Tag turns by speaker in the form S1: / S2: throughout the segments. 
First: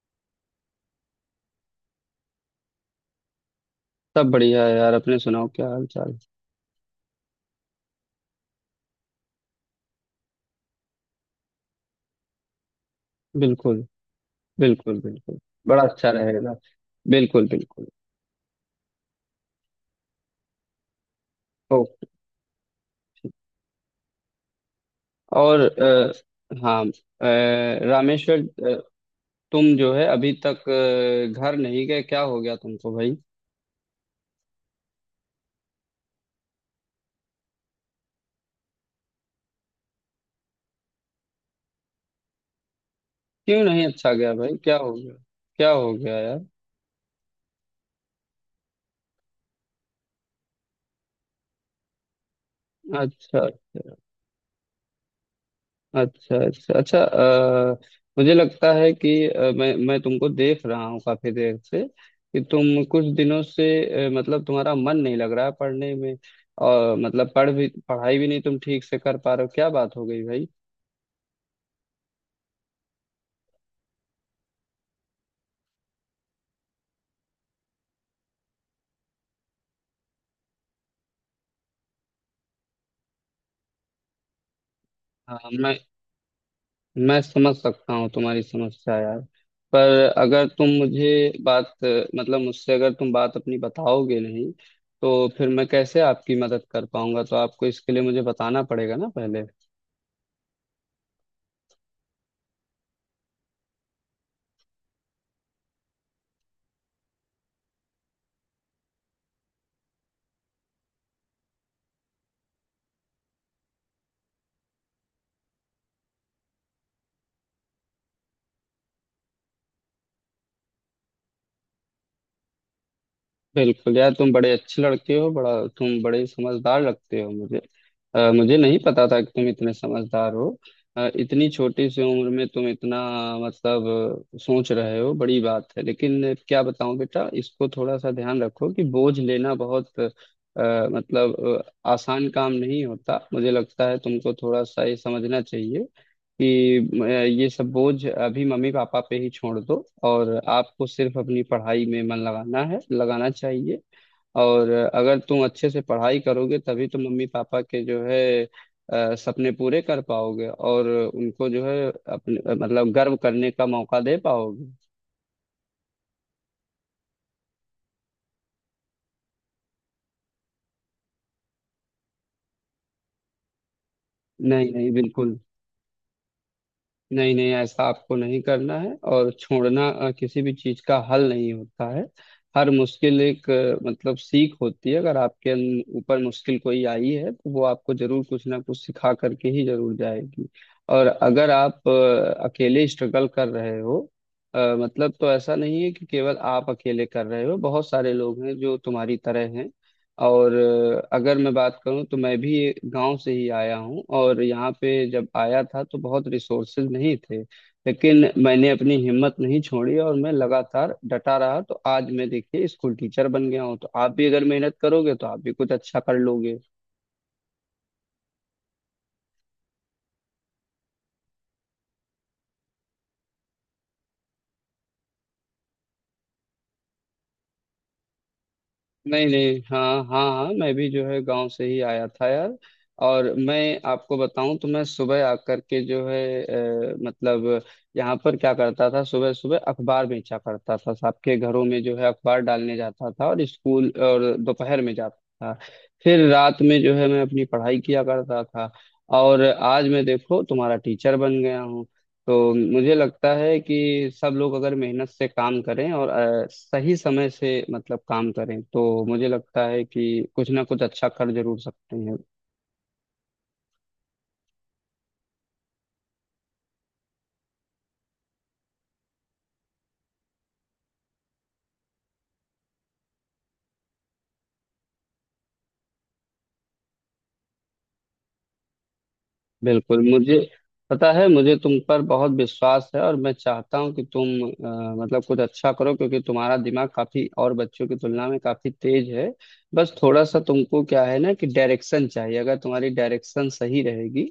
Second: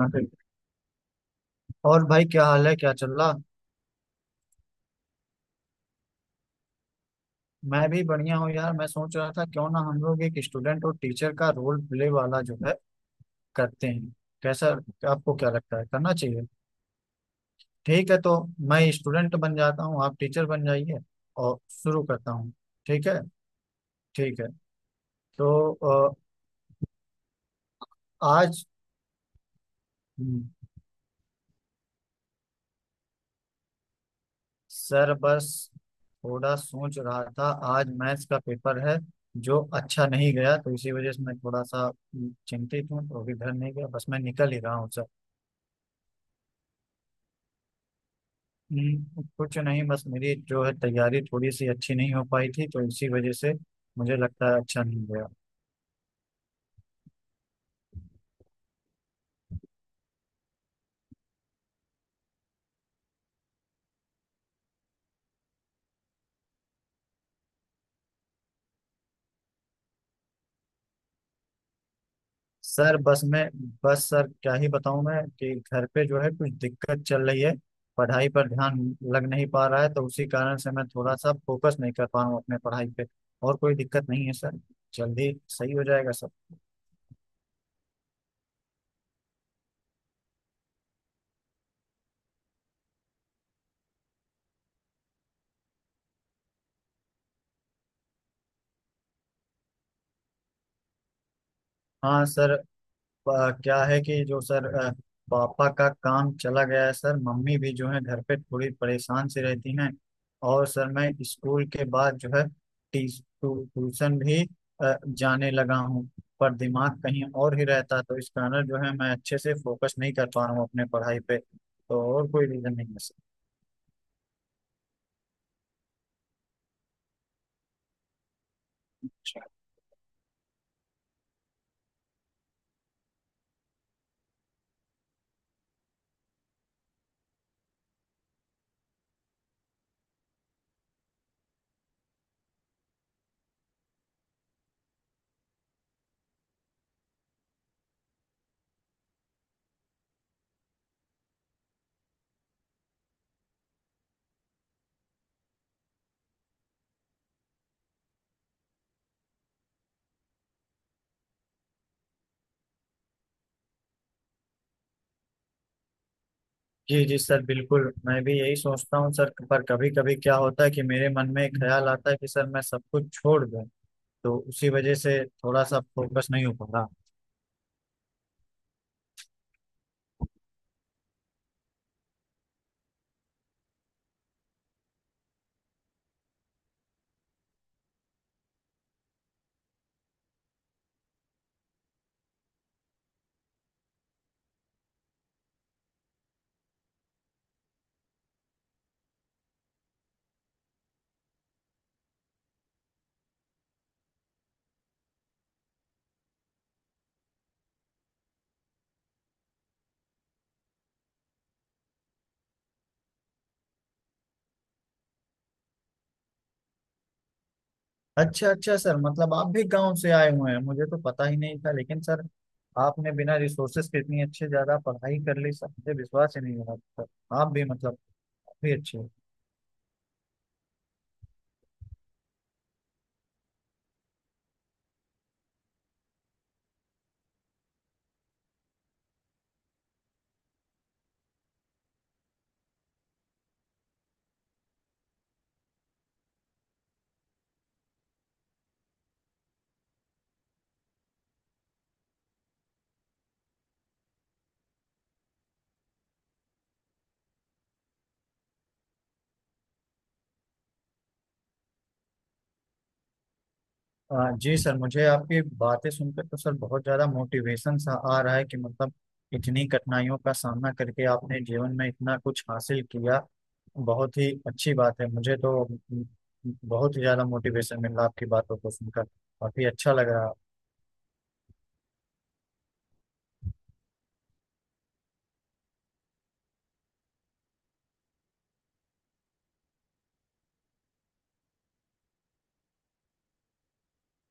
S1: हाँ, ठीक। है। और भाई, क्या हाल है? क्या चल रहा।
S2: सब बढ़िया है यार। अपने सुनाओ क्या हाल चाल।
S1: मैं भी बढ़िया हूँ यार। मैं सोच रहा था क्यों ना हम लोग एक स्टूडेंट और टीचर का रोल प्ले वाला जो है
S2: बिल्कुल
S1: करते हैं। कैसा?
S2: बिल्कुल
S1: आपको
S2: बिल्कुल।
S1: क्या लगता
S2: बड़ा
S1: है,
S2: अच्छा
S1: करना चाहिए?
S2: रहेगा। बिल्कुल बिल्कुल।
S1: ठीक है तो मैं स्टूडेंट बन जाता हूँ, आप टीचर बन जाइए और
S2: ओ।
S1: शुरू करता हूँ। ठीक है। ठीक है।
S2: और
S1: तो
S2: हाँ रामेश्वर,
S1: आज।
S2: अ, तुम जो है अभी
S1: हम्म,
S2: तक घर नहीं गए, क्या हो गया तुमको भाई।
S1: सर बस थोड़ा सोच रहा था। आज मैथ्स का पेपर है जो अच्छा नहीं गया, तो इसी वजह से मैं थोड़ा सा चिंतित हूँ, तो अभी घर
S2: क्यों
S1: नहीं
S2: नहीं
S1: गया, बस
S2: अच्छा
S1: मैं
S2: गया
S1: निकल
S2: भाई,
S1: ही रहा
S2: क्या
S1: हूँ।
S2: हो गया? क्या हो गया यार?
S1: कुछ नहीं, बस मेरी जो है तैयारी थोड़ी सी अच्छी नहीं हो पाई थी तो इसी वजह
S2: अच्छा
S1: से मुझे लगता है अच्छा नहीं गया।
S2: अच्छा अच्छा अच्छा। मुझे लगता है कि मैं तुमको देख रहा हूँ काफी देर से कि तुम कुछ दिनों से मतलब तुम्हारा मन नहीं लग रहा है पढ़ने में। और मतलब पढ़ भी पढ़ाई भी नहीं तुम ठीक से कर पा रहे हो। क्या बात हो गई भाई?
S1: सर बस मैं बस सर क्या ही बताऊं मैं कि घर पे जो है कुछ दिक्कत चल रही है। पढ़ाई पर ध्यान लग नहीं पा रहा है तो उसी कारण से मैं थोड़ा सा फोकस नहीं कर पा रहा हूँ अपने पढ़ाई पे। और कोई दिक्कत नहीं है सर, जल्दी
S2: हाँ,
S1: सही
S2: मैं
S1: हो जाएगा सर।
S2: मैं समझ सकता हूँ तुम्हारी समस्या यार। पर अगर तुम मुझे बात मतलब मुझसे अगर तुम बात अपनी बताओगे नहीं, तो फिर मैं कैसे आपकी मदद कर पाऊंगा? तो आपको इसके लिए मुझे बताना पड़ेगा ना पहले।
S1: हाँ सर, क्या है कि जो सर पापा का काम चला गया है सर, मम्मी भी जो है घर पे थोड़ी परेशान सी रहती हैं। और सर मैं स्कूल के बाद जो है टी ट्यूशन भी जाने लगा हूँ, पर दिमाग कहीं और ही रहता है, तो इस कारण जो है मैं अच्छे से फोकस नहीं कर पा रहा हूँ अपने पढ़ाई पे। तो और कोई रीजन नहीं है सर।
S2: बिल्कुल यार, तुम बड़े अच्छे लड़के हो। बड़ा तुम बड़े समझदार लगते हो मुझे। मुझे नहीं पता था कि तुम इतने समझदार हो। इतनी छोटी सी उम्र में तुम इतना मतलब सोच रहे हो, बड़ी बात है। लेकिन क्या बताऊं बेटा, इसको थोड़ा सा ध्यान रखो कि बोझ लेना बहुत मतलब आसान काम नहीं होता। मुझे लगता है तुमको थोड़ा सा ये समझना चाहिए कि ये सब बोझ अभी मम्मी पापा पे ही छोड़ दो और आपको सिर्फ अपनी पढ़ाई में मन लगाना है, लगाना चाहिए। और अगर तुम अच्छे से पढ़ाई करोगे तभी तुम मम्मी पापा के जो है सपने पूरे कर पाओगे और उनको जो है अपने मतलब गर्व करने का मौका दे पाओगे।
S1: जी जी सर बिल्कुल, मैं भी यही सोचता हूँ सर, पर कभी कभी क्या होता है कि मेरे मन में एक ख्याल आता है कि सर मैं सब कुछ छोड़ दूँ, तो उसी
S2: नहीं नहीं
S1: वजह से
S2: बिल्कुल।
S1: थोड़ा सा फोकस नहीं हो पा रहा।
S2: नहीं नहीं, ऐसा आपको नहीं करना है। और छोड़ना किसी भी चीज का हल नहीं होता है। हर मुश्किल एक मतलब सीख होती है। अगर आपके ऊपर मुश्किल कोई आई है तो वो आपको जरूर कुछ ना कुछ सिखा करके ही जरूर जाएगी। और अगर आप अकेले स्ट्रगल कर रहे हो, मतलब तो ऐसा नहीं है कि केवल आप अकेले कर रहे हो, बहुत सारे लोग हैं जो तुम्हारी तरह हैं। और अगर मैं बात करूं तो मैं भी गांव से ही आया हूं, और यहाँ पे जब आया था तो बहुत रिसोर्सेज नहीं थे। लेकिन मैंने अपनी हिम्मत नहीं छोड़ी और मैं लगातार डटा रहा, तो आज मैं देखिए स्कूल टीचर बन गया हूं। तो आप भी अगर मेहनत करोगे तो आप भी कुछ अच्छा कर लोगे।
S1: अच्छा अच्छा सर, मतलब आप भी गांव से आए हुए हैं? मुझे तो पता ही नहीं था। लेकिन सर, आपने बिना रिसोर्सेस के इतनी अच्छे ज्यादा पढ़ाई कर ली सर, मुझे विश्वास ही नहीं हो रहा था। आप भी मतलब काफी अच्छे हो।
S2: नहीं नहीं, हाँ हाँ हाँ, मैं भी जो है गांव से ही आया था यार। और मैं आपको बताऊं तो मैं सुबह आकर के जो है मतलब यहाँ पर क्या करता था, सुबह सुबह अखबार बेचा करता था, सबके घरों में जो है अखबार डालने जाता था, और स्कूल और दोपहर में जाता था, फिर रात में जो है मैं अपनी पढ़ाई किया करता था। और आज मैं देखो तुम्हारा टीचर बन गया हूँ। तो मुझे लगता है कि सब लोग अगर मेहनत से काम करें और सही समय से मतलब काम करें तो मुझे लगता है कि कुछ ना कुछ अच्छा कर जरूर सकते हैं।
S1: जी सर, मुझे आपकी बातें सुनकर तो सर बहुत ज़्यादा मोटिवेशन सा आ रहा है कि मतलब इतनी कठिनाइयों का सामना करके आपने जीवन में इतना कुछ हासिल किया, बहुत ही अच्छी बात है। मुझे तो म, बहुत ही ज़्यादा मोटिवेशन मिल रहा आपकी बातों को सुनकर, काफ़ी अच्छा
S2: बिल्कुल,
S1: लग रहा।
S2: मुझे पता है, मुझे तुम पर बहुत विश्वास है और मैं चाहता हूँ कि तुम मतलब कुछ अच्छा करो क्योंकि तुम्हारा दिमाग काफी और बच्चों की तुलना में काफी तेज है। बस थोड़ा सा तुमको क्या है ना कि डायरेक्शन चाहिए। अगर तुम्हारी डायरेक्शन सही रहेगी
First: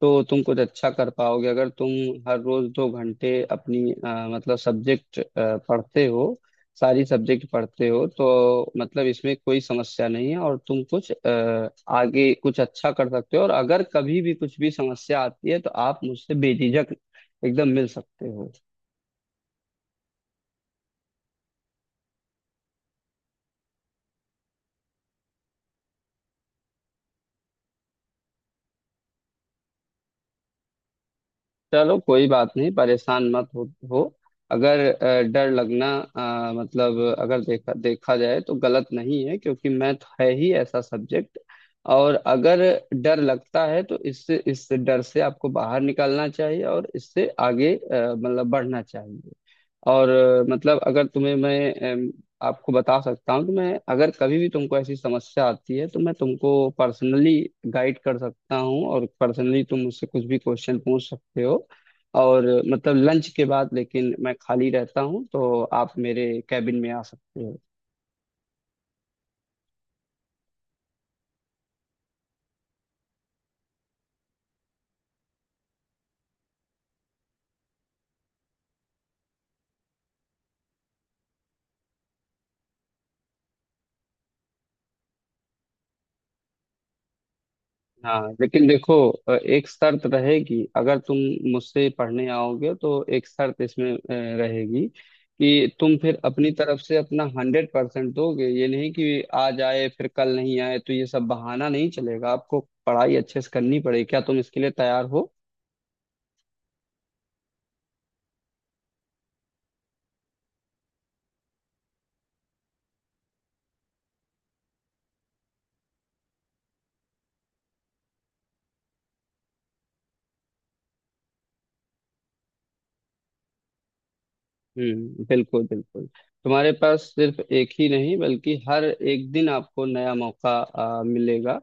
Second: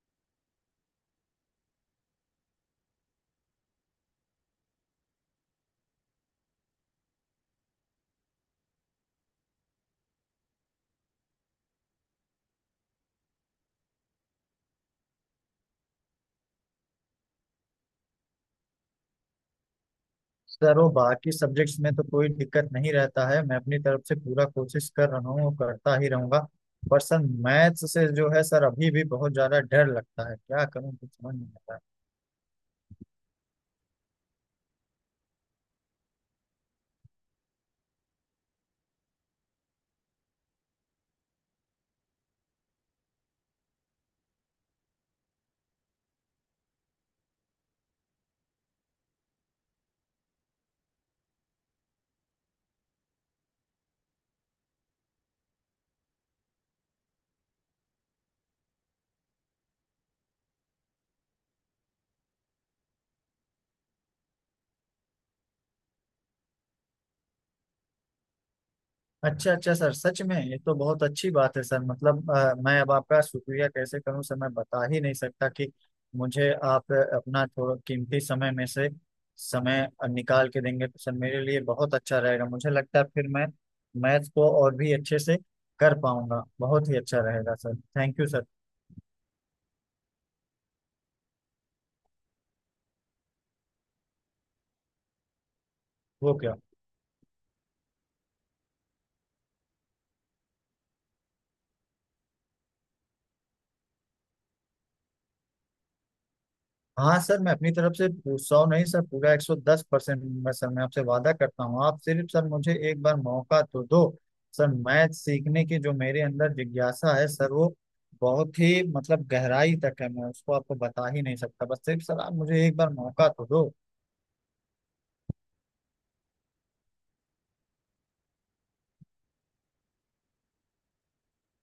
S2: तो तुम कुछ अच्छा कर पाओगे। अगर तुम हर रोज 2 घंटे अपनी मतलब सब्जेक्ट पढ़ते हो, सारी सब्जेक्ट पढ़ते हो तो मतलब इसमें कोई समस्या नहीं है और तुम कुछ आगे कुछ अच्छा कर सकते हो। और अगर कभी भी कुछ भी समस्या आती है तो आप मुझसे बेझिझक एकदम मिल सकते हो।
S1: सर वो बाकी सब्जेक्ट्स में तो कोई दिक्कत नहीं रहता है, मैं अपनी तरफ से पूरा कोशिश कर रहा हूँ, करता ही रहूंगा। पर सर, मैथ्स से जो है सर अभी भी बहुत ज़्यादा डर लगता है, क्या करूँ, कुछ समझ नहीं आता है।
S2: चलो कोई बात नहीं, परेशान मत हो। अगर डर लगना मतलब अगर देखा देखा जाए तो गलत नहीं है, क्योंकि मैथ है ही ऐसा सब्जेक्ट। और अगर डर लगता है तो इससे इस डर से आपको बाहर निकलना चाहिए और इससे आगे मतलब बढ़ना चाहिए। और मतलब अगर तुम्हें मैं आपको बता सकता हूँ कि मैं अगर कभी भी तुमको ऐसी समस्या आती है तो मैं तुमको पर्सनली गाइड कर सकता हूँ और पर्सनली तुम मुझसे कुछ भी क्वेश्चन पूछ सकते हो। और मतलब लंच के बाद लेकिन मैं खाली रहता हूँ तो आप मेरे कैबिन में आ सकते हो।
S1: अच्छा अच्छा सर, सच में ये तो बहुत अच्छी बात है सर, मतलब मैं अब आपका शुक्रिया कैसे करूं सर, मैं बता ही नहीं सकता कि मुझे आप अपना थोड़ा कीमती समय में से समय निकाल के देंगे तो सर मेरे लिए बहुत अच्छा रहेगा। मुझे लगता है फिर मैं मैथ को और भी अच्छे से कर पाऊंगा। बहुत ही अच्छा रहेगा सर,
S2: हाँ
S1: थैंक यू सर।
S2: लेकिन देखो एक शर्त रहेगी। अगर तुम मुझसे पढ़ने आओगे तो एक शर्त इसमें रहेगी कि तुम फिर
S1: वो
S2: अपनी
S1: क्या।
S2: तरफ से अपना 100% दोगे। ये नहीं कि आज आए फिर कल नहीं आए, तो ये सब बहाना नहीं चलेगा। आपको पढ़ाई अच्छे से करनी पड़ेगी। क्या तुम इसके लिए तैयार हो?
S1: हाँ सर, मैं अपनी तरफ से 100 नहीं सर, पूरा 110% मैं सर, मैं आपसे वादा करता हूँ, आप सिर्फ सर मुझे एक बार मौका तो दो। सर मैथ सीखने की जो मेरे अंदर जिज्ञासा है सर, वो बहुत ही मतलब गहराई तक है, मैं उसको आपको बता ही नहीं सकता, बस सिर्फ सर आप मुझे एक बार मौका तो दो।
S2: हम्म, बिल्कुल बिल्कुल। तुम्हारे पास सिर्फ एक ही नहीं बल्कि हर एक दिन आपको नया मौका मिलेगा।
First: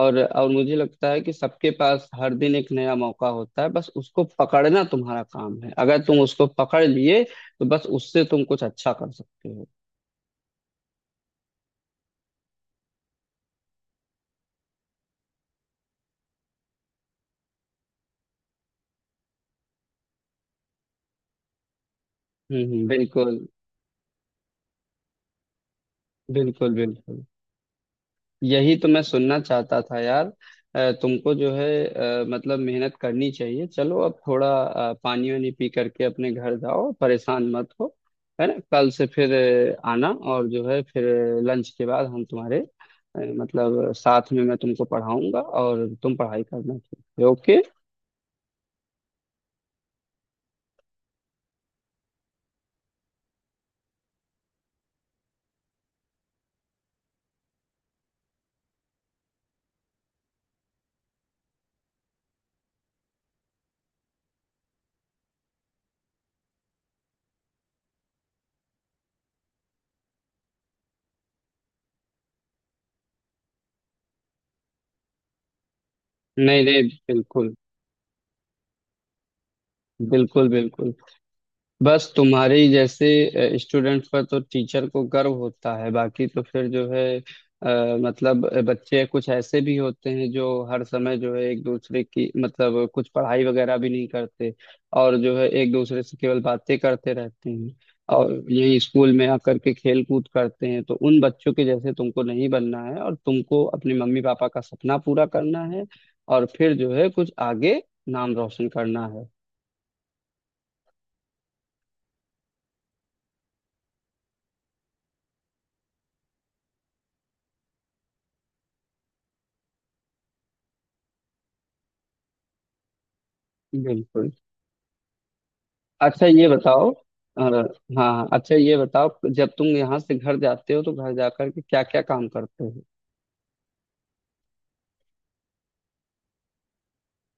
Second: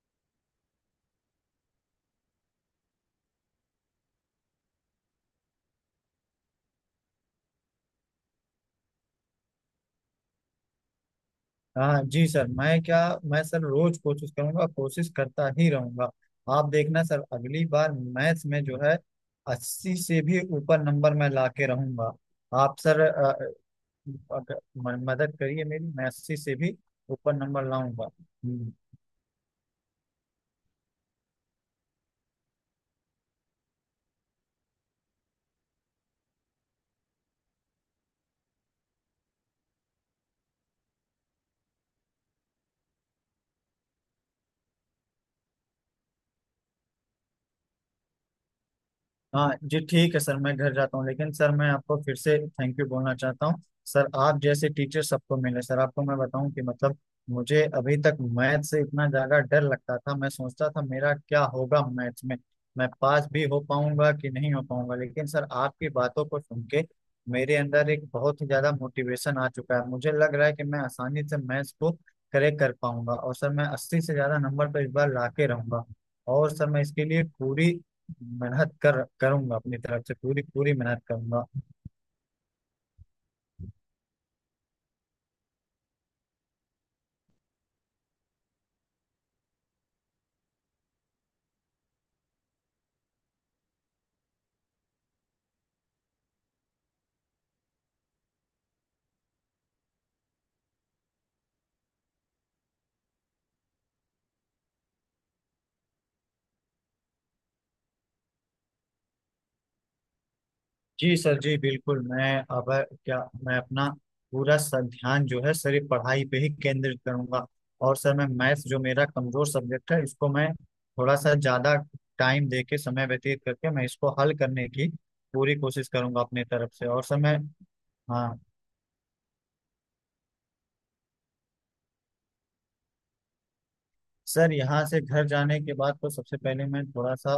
S2: और मुझे लगता है कि सबके पास हर दिन एक नया मौका होता है, बस उसको पकड़ना तुम्हारा काम है। अगर तुम उसको पकड़ लिए तो बस उससे तुम कुछ अच्छा कर सकते हो।
S1: हाँ जी सर, मैं क्या, मैं सर रोज कोशिश करूंगा, कोशिश करता ही रहूंगा। आप देखना सर, अगली बार मैथ्स में जो है 80 से भी ऊपर नंबर मैं लाके रहूंगा। आप सर
S2: बिल्कुल
S1: अगर मदद करिए मेरी, मैं 80 से
S2: बिल्कुल।
S1: भी
S2: बिल्कुल,
S1: ऊपर नंबर लाऊंगा।
S2: यही तो मैं सुनना चाहता था यार। तुमको जो है मतलब मेहनत करनी चाहिए। चलो अब थोड़ा पानी वानी पी करके अपने घर जाओ, परेशान मत हो, है ना? कल से फिर आना और जो है फिर लंच के बाद हम तुम्हारे मतलब साथ में मैं तुमको पढ़ाऊंगा और तुम पढ़ाई करना। ठीक है? ओके।
S1: हाँ जी ठीक है सर, मैं घर जाता हूँ लेकिन सर मैं आपको फिर से थैंक यू बोलना चाहता हूँ सर। आप जैसे टीचर सबको मिले सर। आपको मैं बताऊं कि मतलब मुझे अभी तक मैथ से इतना ज्यादा डर लगता था, मैं सोचता था मेरा क्या होगा मैथ में, मैं पास भी हो पाऊंगा कि नहीं हो पाऊंगा। लेकिन सर आपकी बातों को सुन के मेरे अंदर एक बहुत ही ज्यादा मोटिवेशन आ चुका है, मुझे लग रहा है कि मैं आसानी से मैथ्स को करेक्ट कर पाऊंगा, और सर मैं अस्सी से ज्यादा नंबर पर इस बार ला के रहूंगा। और
S2: नहीं
S1: सर मैं
S2: नहीं
S1: इसके लिए
S2: बिल्कुल
S1: पूरी मेहनत कर करूंगा, अपनी तरफ से पूरी
S2: बिल्कुल
S1: पूरी
S2: बिल्कुल।
S1: मेहनत करूंगा।
S2: बस तुम्हारे ही जैसे स्टूडेंट पर तो टीचर को गर्व होता है। बाकी तो फिर जो है मतलब बच्चे कुछ ऐसे भी होते हैं जो हर समय जो है एक दूसरे की मतलब कुछ पढ़ाई वगैरह भी नहीं करते, और जो है एक दूसरे से केवल बातें करते रहते हैं, और यही स्कूल में आकर के खेल कूद करते हैं। तो उन बच्चों के जैसे तुमको नहीं बनना है, और तुमको अपने मम्मी पापा का सपना पूरा करना है, और फिर जो है कुछ आगे नाम रोशन करना है।
S1: जी सर जी बिल्कुल, मैं अब क्या, मैं अपना पूरा ध्यान जो है सर ये पढ़ाई पे ही केंद्रित करूंगा, और सर मैं मैथ्स जो मेरा कमजोर सब्जेक्ट है इसको मैं थोड़ा सा ज्यादा टाइम दे के समय व्यतीत करके मैं इसको
S2: बिल्कुल।
S1: हल करने की पूरी कोशिश करूंगा
S2: अच्छा
S1: अपनी
S2: ये
S1: तरफ से।
S2: बताओ,
S1: और सर मैं
S2: हाँ, हाँ,
S1: हाँ
S2: अच्छा ये बताओ, जब तुम यहाँ से घर जाते हो तो घर जाकर के क्या क्या काम करते हो?
S1: सर, यहाँ से घर जाने के बाद तो सबसे पहले मैं थोड़ा सा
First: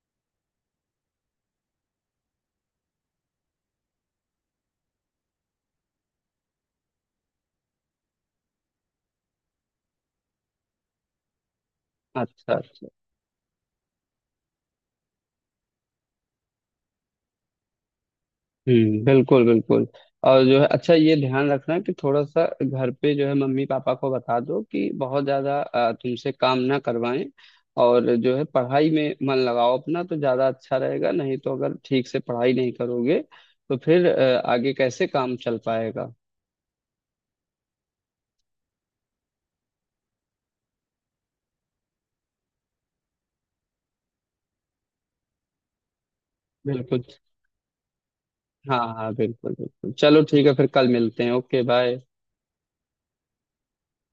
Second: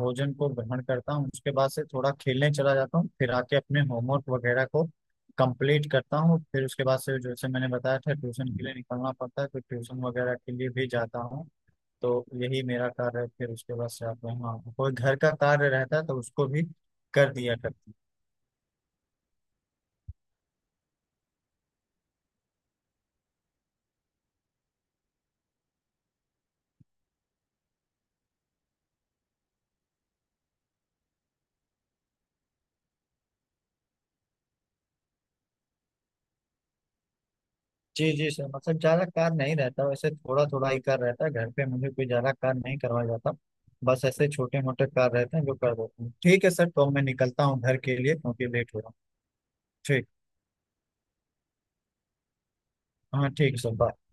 S1: भोजन को ग्रहण करता हूँ, उसके बाद से थोड़ा खेलने चला जाता हूँ, फिर आके अपने होमवर्क वगैरह को कंप्लीट करता हूँ, फिर उसके बाद से जैसे मैंने बताया था ट्यूशन के लिए निकलना पड़ता है तो ट्यूशन वगैरह के लिए भी जाता हूँ। तो
S2: अच्छा
S1: यही
S2: अच्छा।
S1: मेरा कार्य है, फिर उसके बाद से आता हूँ। हाँ, कोई घर का कार्य रहता है तो उसको भी कर दिया करता हूँ।
S2: हम्म, बिल्कुल बिल्कुल। और जो है अच्छा ये ध्यान रखना कि थोड़ा सा घर पे जो है मम्मी पापा को बता दो कि बहुत ज्यादा तुमसे काम ना करवाएं। और जो है पढ़ाई में मन लगाओ अपना तो ज्यादा अच्छा रहेगा। नहीं तो अगर ठीक से पढ़ाई नहीं करोगे तो फिर आगे कैसे काम चल पाएगा?
S1: जी जी सर, मतलब ज्यादा कार नहीं रहता, वैसे थोड़ा थोड़ा ही कार रहता है घर पे, मुझे कोई ज्यादा कार नहीं करवाया जाता, बस ऐसे छोटे मोटे कार रहते हैं जो कर देते हैं। ठीक है सर, तो मैं
S2: बिल्कुल।
S1: निकलता हूँ घर के लिए क्योंकि लेट हो
S2: हाँ
S1: रहा हूँ।
S2: हाँ बिल्कुल बिल्कुल,
S1: ठीक।
S2: चलो ठीक है, फिर कल मिलते हैं। Okay bye.
S1: हाँ ठीक है सर, बाय।